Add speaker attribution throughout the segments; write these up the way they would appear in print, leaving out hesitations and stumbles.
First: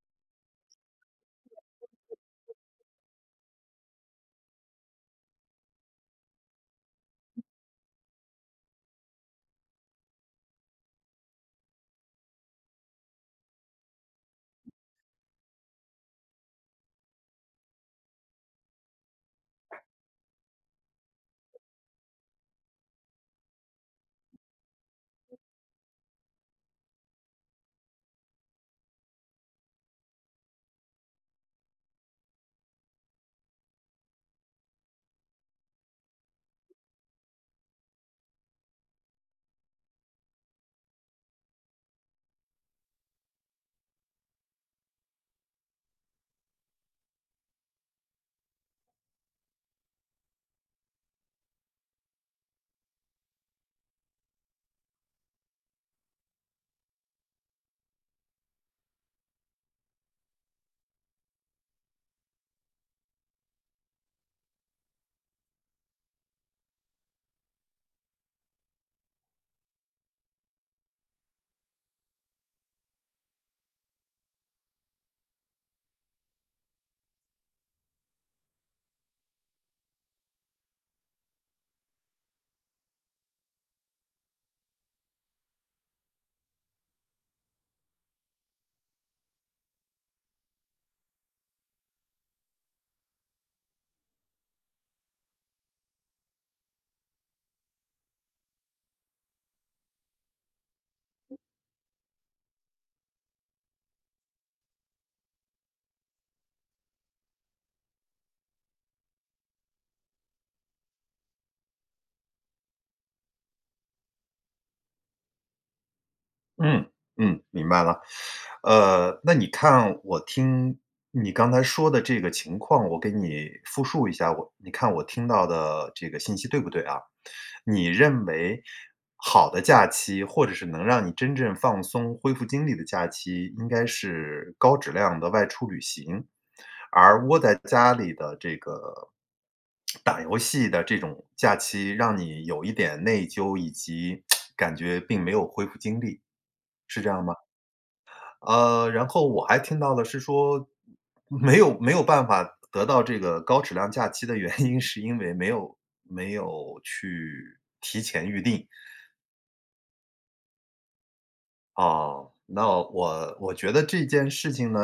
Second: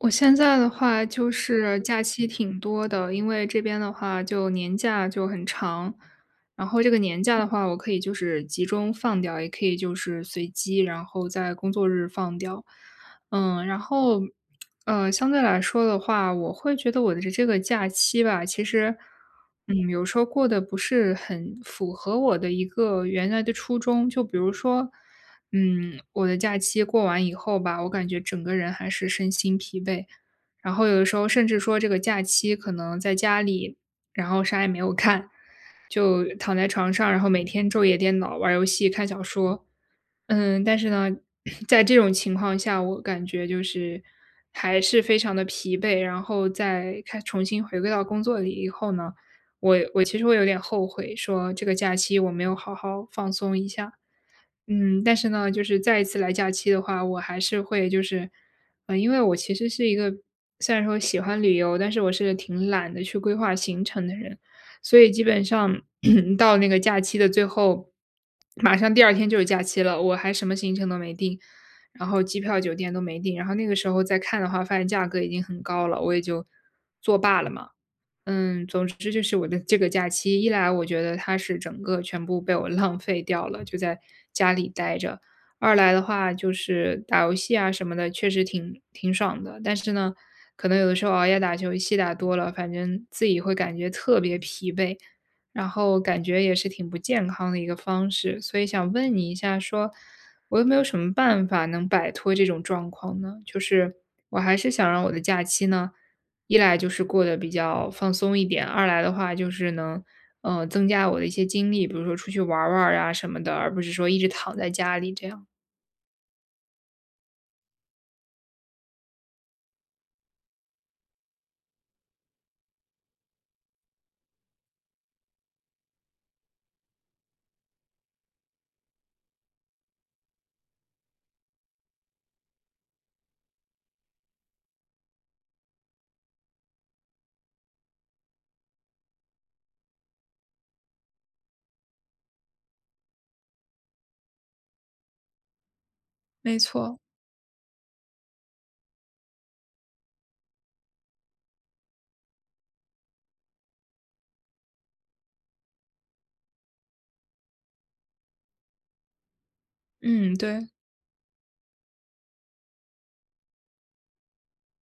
Speaker 1: 我现在的话就是假期挺多的，因为这边的话就年假就很长，然后这个年假的话，我可以就是集中放掉，也可以就是随机，然后在工作日放掉。嗯，然后相对来说的话，我会觉得我的这个假期吧，其实有时候过得不是很符合我的一个原来的初衷，就比如说。嗯，我的假期过完以后吧，我感觉整个人还是身心疲惫，然后有的时候甚至说这个假期可能在家里，然后啥也没有看，就躺在床上，然后每天昼夜颠倒，玩游戏、看小说。嗯，但是呢，在这种情况下，我感觉就是还是非常的疲惫，然后再开重新回归到工作里以后呢，我其实会有点后悔，说这个假期我没有好好放松一下。嗯，但是呢，就是再一次来假期的话，我还是会就是，因为我其实是一个虽然说喜欢旅游，但是我是挺懒得去规划行程的人，所以基本上 到那个假期的最后，马上第二天就是假期了，我还什么行程都没定，然后机票、酒店都没定，然后那个时候再看的话，发现价格已经很高了，我也就作罢了嘛。嗯，总之就是我的这个假期，一来我觉得它是整个全部被我 浪费掉了，就在家里待着；二来的话就是打游戏啊什么的，确实挺爽的。但是呢，可能有的时候熬夜打游戏打多了，反正自己会感觉特别疲惫，然后感觉也是挺不健康的一个方式。所以想问你一下说，我有没有什么办法能摆脱这种状况呢？就是我还是想让我的假期呢，一来就是过得比较放松一点，二来的话就是能，增加我的一些精力，比如说出去玩儿玩儿啊什么的，而不是说一直躺在家里这样。
Speaker 2: 嗯，嗯，明白了。那你看我听你刚才说的这个情况，我给你复述一下，你看我听到的这个信息对不对啊？你认为好的假期，或者是能让你真正放松、恢复精力的假期，应该是高质量的外出旅行。而窝在家里的这个打游戏的这种假期，让你有一点内疚，以及感觉并没有恢复精力，
Speaker 1: 没错，
Speaker 2: 是这样吗？然后我还听到了是说，没有办法得到这个高质量假期的原因，是因为没有去提前预定。
Speaker 1: 嗯，对。
Speaker 2: 哦，那我觉得这件事情呢，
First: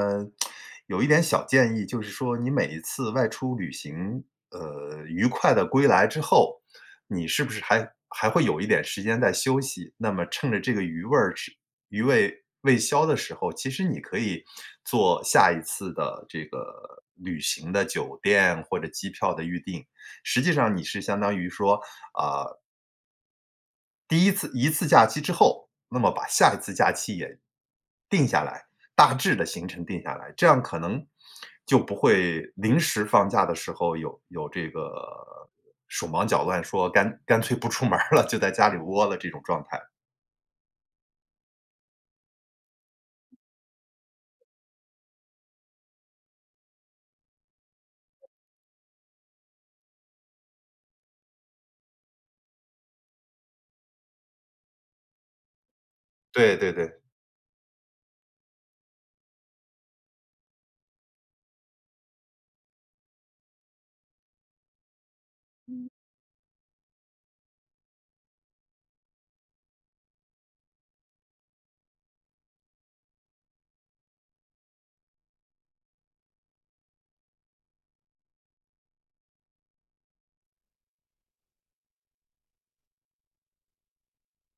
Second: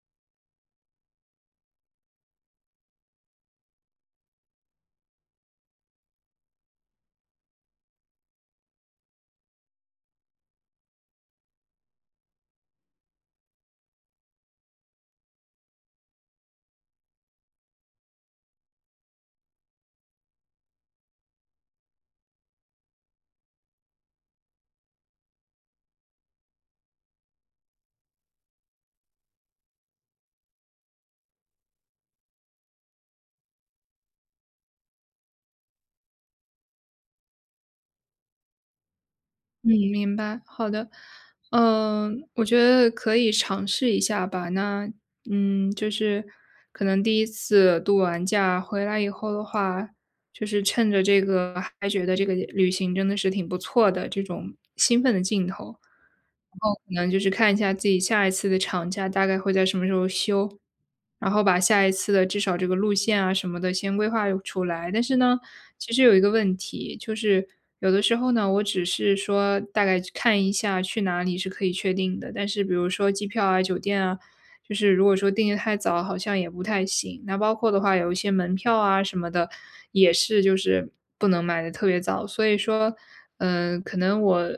Speaker 2: 有一点小建议，就是说你每一次外出旅行，愉快的归来之后，你是不是还会有一点时间在休息？那么趁着这个余味未消的时候，其实你可以做下一次的这个旅行的酒店或者机票的预订。实际上你是相当于说第一次假期之后，那么把下一次假期也定下来，大致的行程定下来，这样可能就不会临时放假的时候有这个手忙脚乱，说干脆不出门儿了，就在家里窝了这种状
Speaker 1: 嗯，
Speaker 2: 态。
Speaker 1: 明白，好的。嗯，我觉得可以尝试一下吧。那，嗯，就是可能第一次度完假回来以后的话，就是趁着这个还觉得这个旅行真的是挺不错的这种兴奋的劲头，
Speaker 2: 对
Speaker 1: 然
Speaker 2: 对
Speaker 1: 后可
Speaker 2: 对。
Speaker 1: 能就是看一下自己下一次的长假大概会在什么时候休，然后把下一次的至少这个路线啊什么的先规划出来。但是呢，其实有一个问题，就是有的时候呢，我只是说大概看一下去哪里是可以确定的，但是比如说机票啊、酒店啊，就是如果说订的太早，好像也不太行。那包括的话，有一些门票啊什么的，也是就是不能买的特别早。所以说，嗯、可能我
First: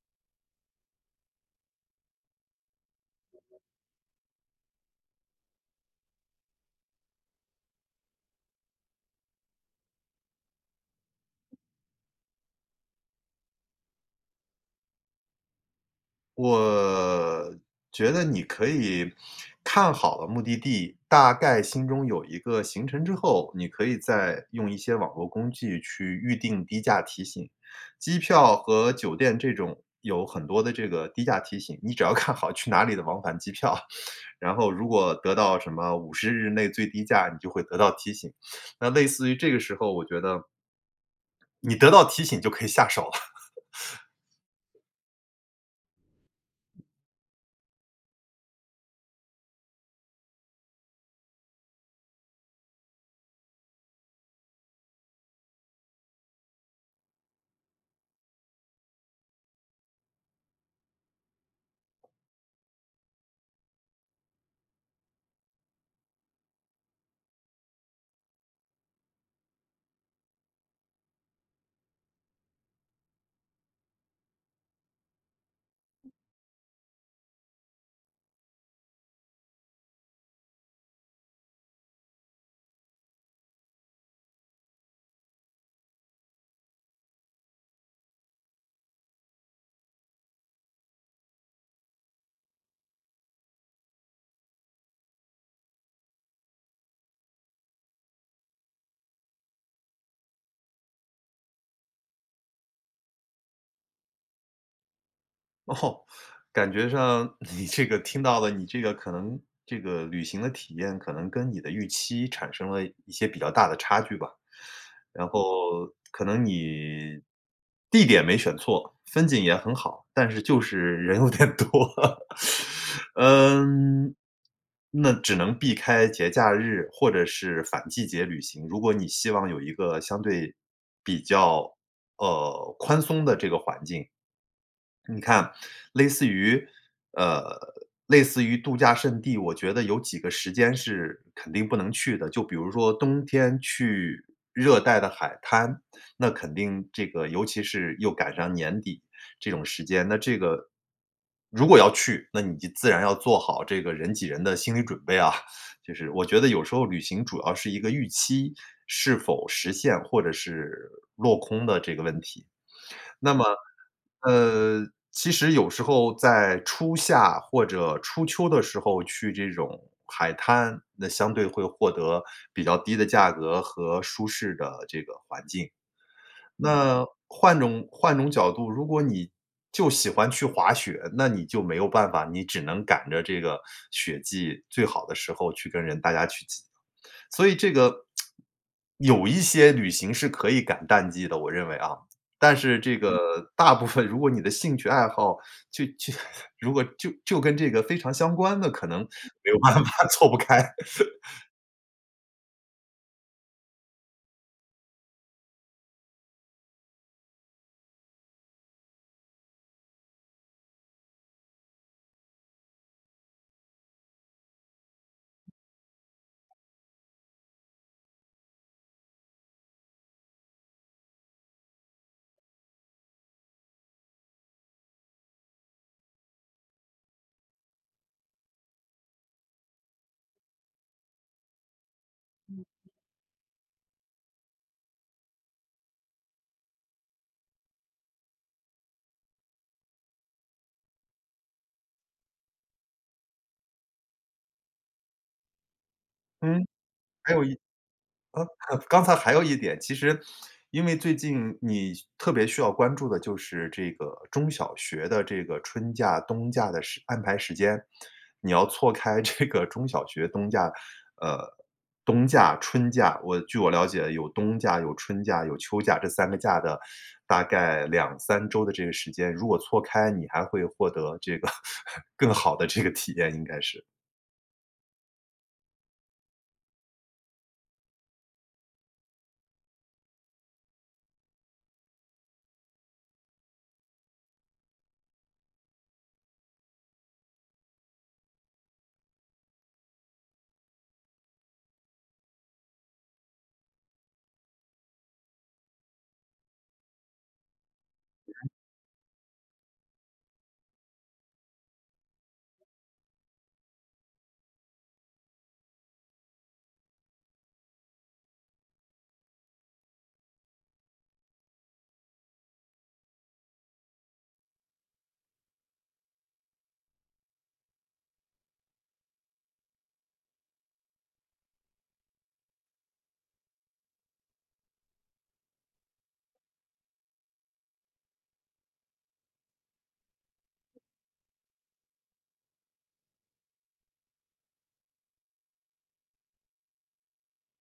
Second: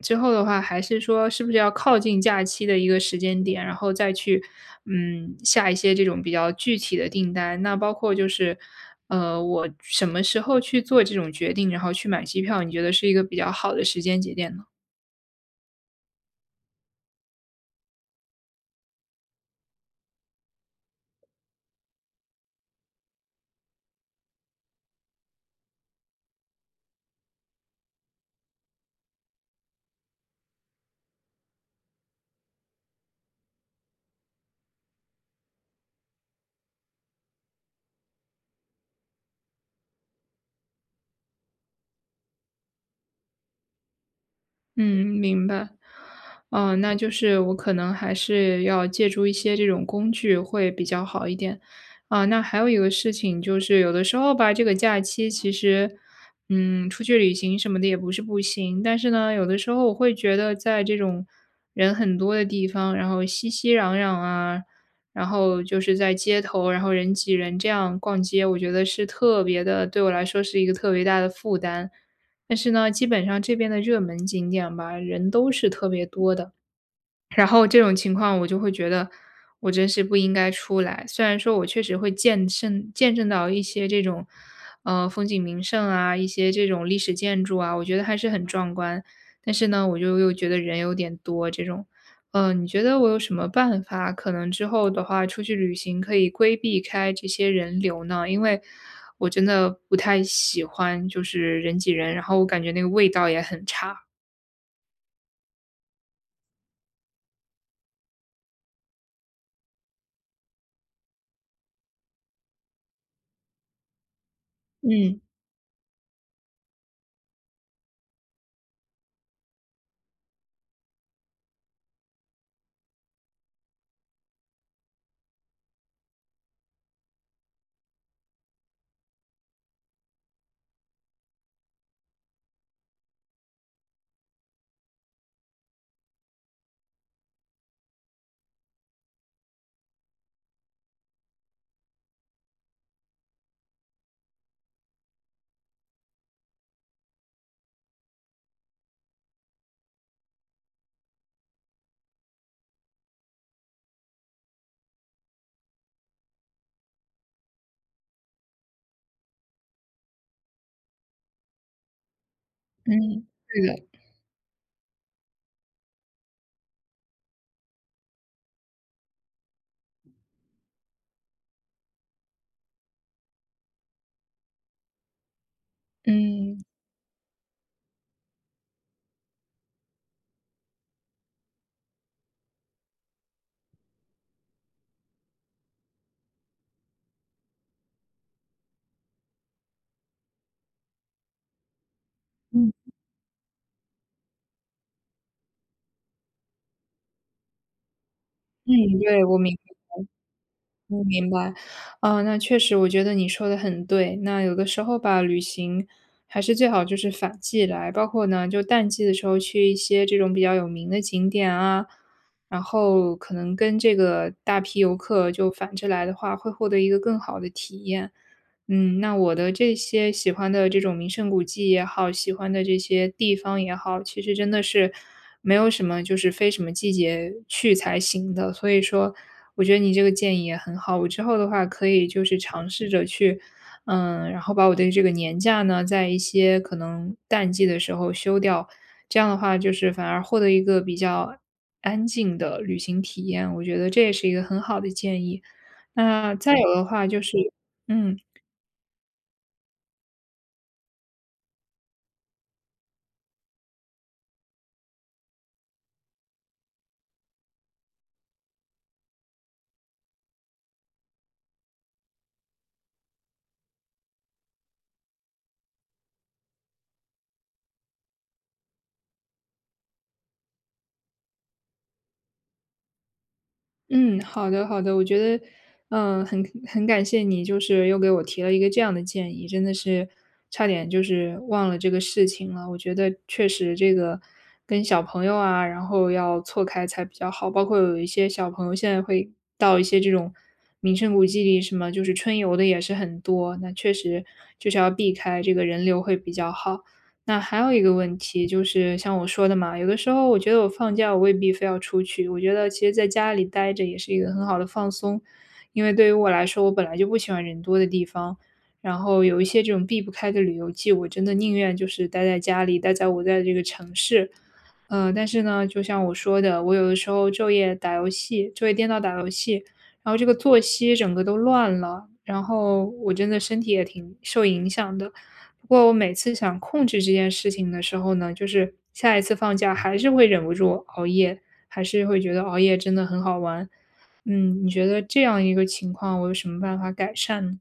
Speaker 1: 之后的话，还是说是不是要靠近假期的一个时间点，然后再去嗯下一些这种比较具体的订单。那包括就是我什么时候去做这种决定，然后去买机票，你觉得是一个比较好的时间节点呢？
Speaker 2: 我觉得你可以看好了目的地，大概心中有一个行程之后，你可以再用一些网络工具去预定低价提醒。机票和酒店这种有很多的这个低价提醒，你只要看好去哪里的往返机票，然后如果得到什么五十日内最低价，你就会得到提醒。那类似于这个时候，我觉得你得到提醒就可以下手了。
Speaker 1: 嗯，明白。哦，那就是我可能还是要借助一些这种工具会比较好一点。啊，那还有一个事情就是，有的时候吧，这个假期其实，嗯，出去旅行什么的也不是不行，但是呢，有的时候我会觉得在这种人很多的地方，然后熙熙攘攘啊，然后就是在街头，然后人挤人这样逛街，我觉得是特别的，对我来说是一个特别大的负担。但是呢，基本上这边的热门景点吧，人都是特别多的。然后这种情况我就会觉得，我真是不应该出来。虽然说我确实会见证到一些这种，风景名胜啊，一些这种历史建筑啊，我觉得还是很壮观。但是呢，我就又觉得人有点多这种。你觉得我有什么办法，可能之后的话出去旅行可以规避开这些人流呢？因为我真的不太喜欢就是人挤人，然后我感觉那个味道也很差。
Speaker 2: 哦，感觉上 你这个听到了，你这个可能这个旅行的体验可能跟你的预期产生了一些比较大的差距吧。
Speaker 1: 嗯
Speaker 2: 然后可能你地点没选错，风景也很好，但是就是人有点多。嗯，那只能避开节假日或者是反季节旅行。如果你希望有一个相对比较，宽松的这个环境，你看，类似于，呃，类似于度假胜地，我觉得有几个时间是肯定不能去的。就比如说冬天去热带的海滩，那肯定这个尤其是又赶上年底这种时间，那这个如果要去，那你就自然要做好这个人挤人的心理准备啊。就是我觉得有时候旅行主要是一个预期是否实现或者是落空的这个问题。
Speaker 1: 嗯
Speaker 2: 那么，
Speaker 1: 对的。
Speaker 2: 呃，其实有时候在初夏或者初秋的时候去这种海滩，那相对会获得比较低的价格和舒适的这个环境。
Speaker 1: 嗯
Speaker 2: 那换种角度，如果你就喜欢去滑雪，那你就没有办法，你只能赶着这个雪季最好的时候去跟人大家去挤。所以这个有一些旅行是可以赶淡季的，我认为啊。但
Speaker 1: 嗯。
Speaker 2: 是这个大部分如果你的兴趣爱好就 如果就跟这个非常相关的，可
Speaker 1: 嗯，
Speaker 2: 能
Speaker 1: 对，
Speaker 2: 没有办法 错不开。
Speaker 1: 我明 白。啊，那确实我觉得你说的很对，那有的时候吧，旅行还是最好就是反季来，包括呢，就淡季的时候去一些这种比较有名的景点啊，然后可能跟这个大批游客就反着来的话，会获得一个更好的体验。嗯，那我的这些喜欢的这种名胜古迹也好，喜欢的这些地方也好，其实真的是没有什么就是非什么季节去才行的。所以说，我觉得你这个建议也很好，我之后的话可以就是尝试着去，嗯，然后把我的这个年假呢，在一些可能淡季的时候休掉，这样的话就是反而获得一个比较安静的旅行体验，我觉得这也是一个很好的建议。那再
Speaker 2: 嗯，
Speaker 1: 有的话就
Speaker 2: 还
Speaker 1: 是，
Speaker 2: 有一
Speaker 1: 嗯。
Speaker 2: 刚才还有一点，其实因为最近你特别需要关注的就是这个中小学的这个春假、冬假的安排时间，你要错开这个中小学冬假，呃，冬假、春假，据我了解有冬假、有春假、有秋假这三个假的大概两三周的这个时间，如果错开，你还会获得这个 更好的这个体验应该是。
Speaker 1: 嗯，好的好的，我觉得，嗯，很感谢你，就是又给我提了一个这样的建议，真的是差点就是忘了这个事情了。我觉得确实这个跟小朋友啊，然后要错开才比较好。包括有一些小朋友现在会到一些这种名胜古迹里，什么就是春游的也是很多，那确实就是要避开这个人流会比较好。那还有一个问题就是像我说的嘛，有的时候我觉得我放假我未必非要出去，我觉得其实在家里待着也是一个很好的放松。因为对于我来说，我本来就不喜欢人多的地方，然后有一些这种避不开的旅游季，我真的宁愿就是待在家里，待在我在的这个城市。但是呢，就像我说的，我有的时候昼夜打游戏，昼夜颠倒打游戏，然后这个作息整个都乱了，然后我真的身体也挺受影响的。不过我每次想控制这件事情的时候呢，就是下一次放假还是会忍不住熬夜，还是会觉得熬夜真的很好玩。嗯，你觉得这样一个情况，我有什么办法改善呢？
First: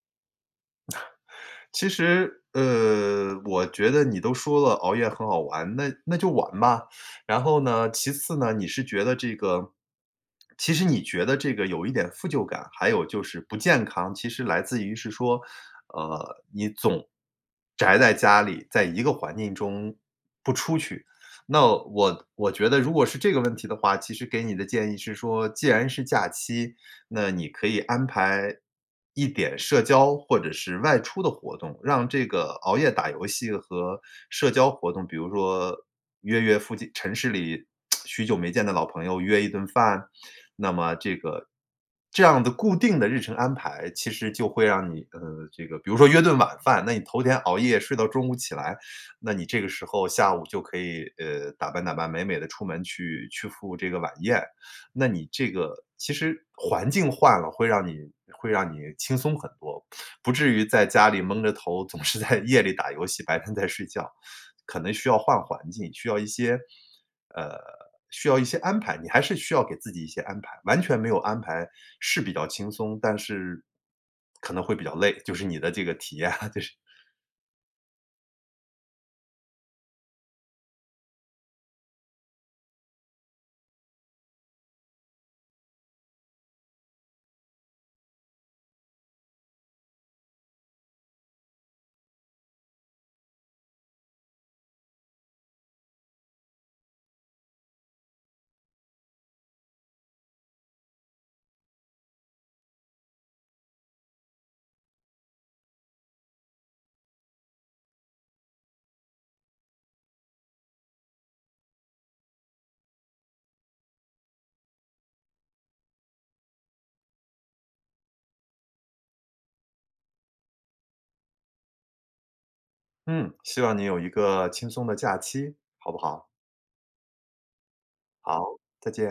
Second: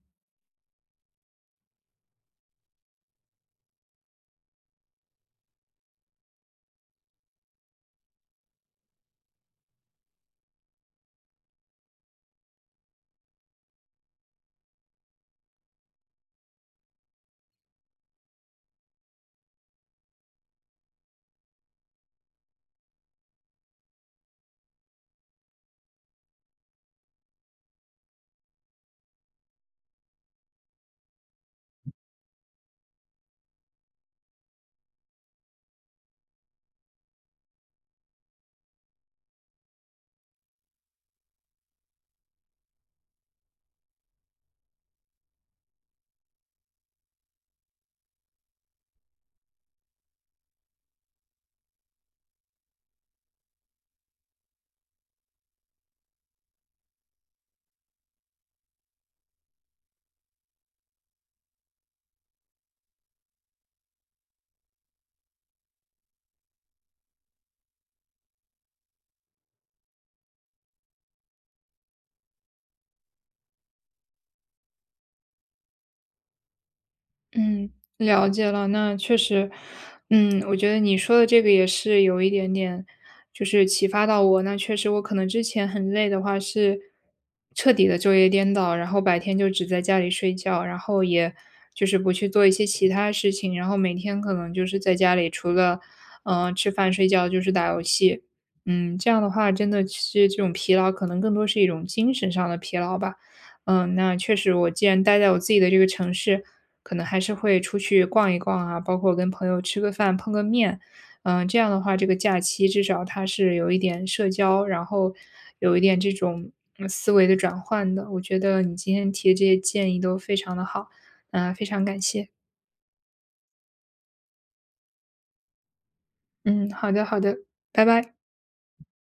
Speaker 2: 其实，我觉得你都说了熬夜很好玩，那就玩吧。然后呢，其次呢，你是觉得这个其实你觉得这个有一点负疚感，还有就是不健康，其实来自于是说，你总宅在家里，在一个环境中不出去。那我觉得如果是这个问题的话，其实给你的建议是说，既然是假期，那你可以安排一点社交或者是外出的活动，让这个熬夜打游戏和社交活动，比如说约附近城市里许久没见的老朋友约一顿饭，那么这样的固定的日程安排，其实就会让你，这个比如说约顿晚饭，那你头天熬夜睡到中午起来，那你这个时候下午就可以，打扮打扮，美美的出门去赴这个晚宴。那你这个其实环境换了，会让你轻松很多，不至于在家里蒙着头，总是在夜里打游戏，白天在睡觉。可能需要换环境，需要一些呃，需要一些安排，你还是需要给自己一些安排。完全没有安排是比较轻松，但是可能会比较累，就是你的这个体验啊，就是
Speaker 1: 嗯，了解了。那确实，嗯，我觉得你说的这个也是有一点点，就是启发到我。那确实，我可能之前很累的话是彻底的昼夜颠倒，然后白天就只在家里睡觉，然后也就是不去做一些其他事情，然后每天可能就是在家里除了吃饭睡觉就是打游戏。嗯，这样的话真的是这种疲劳，可能更多是一种精神上的疲劳吧。嗯，那确实，我既然待在我自己的这个城市。可能还是会出去逛一逛啊，包括跟朋友吃个饭、碰个面。嗯，这样的话，这个假期至少它是有一点社交，然后有一点这种嗯思维的转换的。我觉得你今天提的这些建议都非常的好，嗯，非常感谢。
Speaker 2: 嗯，希望你有一个轻松的假期，好不好？
Speaker 1: 嗯，好的，好的，拜拜。
Speaker 2: 好，再见。